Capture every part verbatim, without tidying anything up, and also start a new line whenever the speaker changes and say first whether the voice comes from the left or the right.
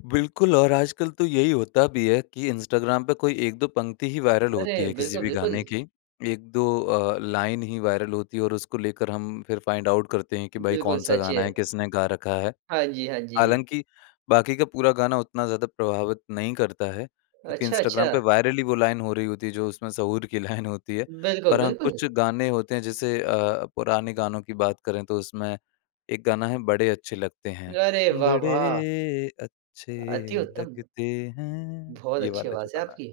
left: बिल्कुल, और आजकल तो यही होता भी है कि इंस्टाग्राम पे कोई एक दो पंक्ति ही वायरल होती
right: अरे!
left: हैं किसी
right: बिल्कुल,
left: भी
right: बिल्कुल।
left: गाने की। एक दो अ, लाइन ही वायरल होती हैं और उसको लेकर हम फिर फाइंड आउट करते हैं कि भाई
right: बिल्कुल
left: कौन-सा
right: सच
left: गाना
right: है।
left: है, किसने गा रखा है।
right: हाँ जी, हाँ जी।
left: हालाँकि, बाकी का पूरा गाना उतना ज़्यादा प्रभावित नहीं करता है, क्योंकि
right: अच्छा, अच्छा।
left: इंस्टाग्राम पे वायरल ही वो लाइन हो रही होती है, जो उसमें सहूर की लाइन होती है।
right: बिल्कुल,
left: और हाँ,
right: बिल्कुल।
left: कुछ गाने होते हैं जैसे अ, पुराने गानों की बात करें तो उसमें एक गाना है, बड़े अच्छे लगते हैं।
right: अरे वाह, वाह!
left: बड़े अच्छे
right: अति उत्तम।
left: लगते हैं,
right: बहुत
left: ये
right: अच्छी
left: वाला जो
right: आवाज़ है
left: गाना है।
right: आपकी।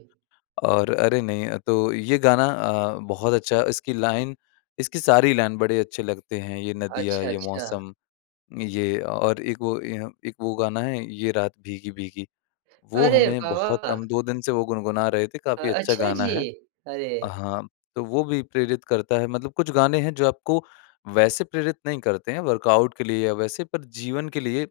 left: और अरे नहीं, तो ये गाना अ, बहुत अच्छा इसकी लाइन इसकी सारी लाइन बड़े अच्छे लगते हैं, ये नदियाँ,
right: अच्छा,
left: ये
right: अच्छा।
left: मौसम, ये और एक वो य एक वो गाना है, ये रात भीगी-भीगी। वो
right: अरे
left: हमें
right: वाह,
left: बहुत
right: वाह!
left: हम दो दिन से वो गुनगुना रहे थे,
right: अ,
left: काफ़ी अच्छा
right: अच्छा,
left: गाना
right: जी।
left: है।
right: अरे!
left: हाँ, तो वो भी प्रेरित करता है मतलब कुछ गाने हैं, जो आपको वैसे प्रेरित नहीं करते हैं, वर्कआउट के लिए या वैसे पर जीवन के लिए,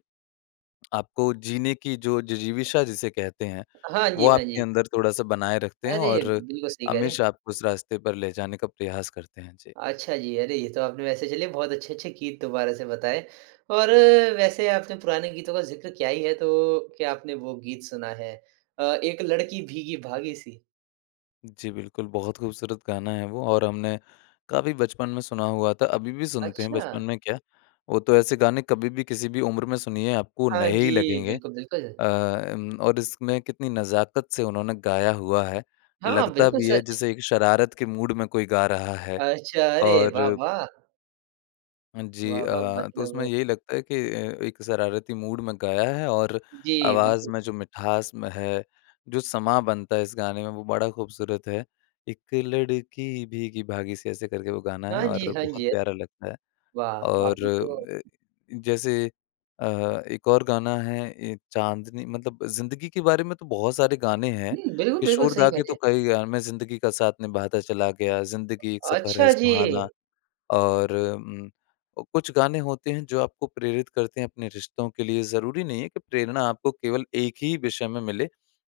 left: आपको जीने की जो जिजीविषा जिसे कहते हैं,
right: हाँ
left: वो
right: जी, हाँ
left: आपके
right: जी।
left: अंदर थोड़ा-सा बनाए रखते हैं
right: अरे!
left: और
right: बिल्कुल सही कह रहे हैं।
left: हमेशा आपको उस रास्ते पर ले जाने का प्रयास करते हैं। जी।
right: अच्छा, जी। अरे, ये तो आपने वैसे चलिए बहुत अच्छे-अच्छे गीत दुबारा से बताए और वैसे आपने पुराने गीतों का ज़िक्र किया ही है तो क्या आपने वो गीत सुना है? अ, एक लड़की भीगी-भागी सी?
left: जी, बिल्कुल, बहुत खूबसूरत गाना है वो और हमने काफ़ी बचपन में सुना हुआ था। अभी भी सुनते हैं बचपन
right: अच्छा।
left: में क्या, वो तो ऐसे गाने कभी भी किसी भी उम्र में सुनिए, आपको
right: हाँ
left: नए ही
right: जी,
left: लगेंगे।
right: बिल्कुल, बिल्कुल।
left: अ अम, और इसमें कितनी नज़ाकत से उन्होंने गाया हुआ है,
right: हाँ,
left: लगता
right: बिल्कुल
left: भी है
right: सच।
left: जैसे एक शरारत के मूड में कोई गा रहा है।
right: अच्छा, अरे वाह,
left: और
right: वाह!
left: जी
right: वाह, वाह।
left: अ, तो उसमें
right: मतलब
left: यही लगता है कि अ, एक शरारती मूड में गाया है और
right: जी,
left: आवाज़
right: बिल्कुल।
left: में जो मिठास म है, जो समाँ बनता है इस गाने में वो बड़ा खूबसूरत है। एक लड़की भीगी-भागी से ऐसे करके वो गाना है
right: हाँ जी,
left: और
right: हाँ
left: बहुत
right: जी। अ,
left: प्यारा लगता है।
right: वाह!
left: और
right: आपने तो
left: ए जैसे अ, एक और गाना है ए चांदनी मतलब ज़िंदगी के बारे में तो बहुत सारे गाने हैं।
right: हुँ, बिल्कुल, बिल्कुल
left: किशोर
right: सही
left: दा
right: कह
left: के
right: रहे
left: तो
right: हैं।
left: कई गा मैं ज़िंदगी का साथ निभाता चला गया, ज़िंदगी एक सफर है
right: अच्छा,
left: सुहाना
right: जी।
left: और उम, कुछ गाने होते हैं जो आपको प्रेरित करते हैं अपने रिश्तों के लिए, ज़रूरी नहीं है कि प्रेरणा आपको केवल एक ही विषय में मिले।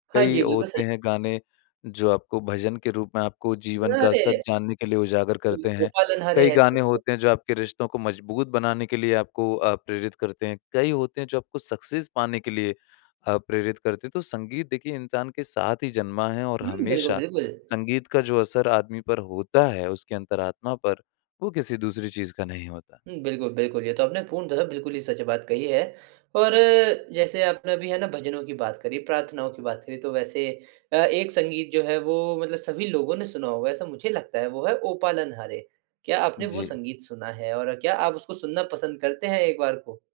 right: हाँ
left: कई
right: जी, बिल्कुल सही।
left: होते हैं गाने, जो आपको भजन के रूप में आपको जीवन का सच
right: अरे!
left: जानने के लिए उजागर करते
right: बिल्कुल। ओ
left: हैं।
right: पालन हारे
left: कई
right: हैं।
left: गाने
right: [unintelligible]
left: होते हैं जो आपके रिश्तों को मजबूत बनाने के लिए आपको अ, प्रेरित करते हैं। कई होते हैं जो आपको सक्सेस पाने के लिए अ, प्रेरित करते हैं तो संगीत देखिए, इंसान के साथ ही जन्मा है और
right: हुँ, बिल्कुल,
left: हमेशा
right: बिल्कुल।
left: संगीत का जो असर आदमी पर होता है उसकी अंतरात्मा पर, वो किसी दूसरी चीज़ का नहीं होता।
right: हुँ, बिल्कुल,
left: जी।
right: बिल्कुल। ये तो आपने पूर्णतः बिल्कुल ही सच बात कही है और जैसे आपने अभी है ना, भजनों की बात करी, प्रार्थनाओं की बात करी तो वैसे अ, एक संगीत जो है वो मतलब सभी लोगों ने सुना होगा ऐसा मुझे लगता है, वो है ओ पालन हारे। क्या आपने वो
left: जी।
right: संगीत सुना है? और क्या आप उसको सुनना पसंद करते हैं एक बार को?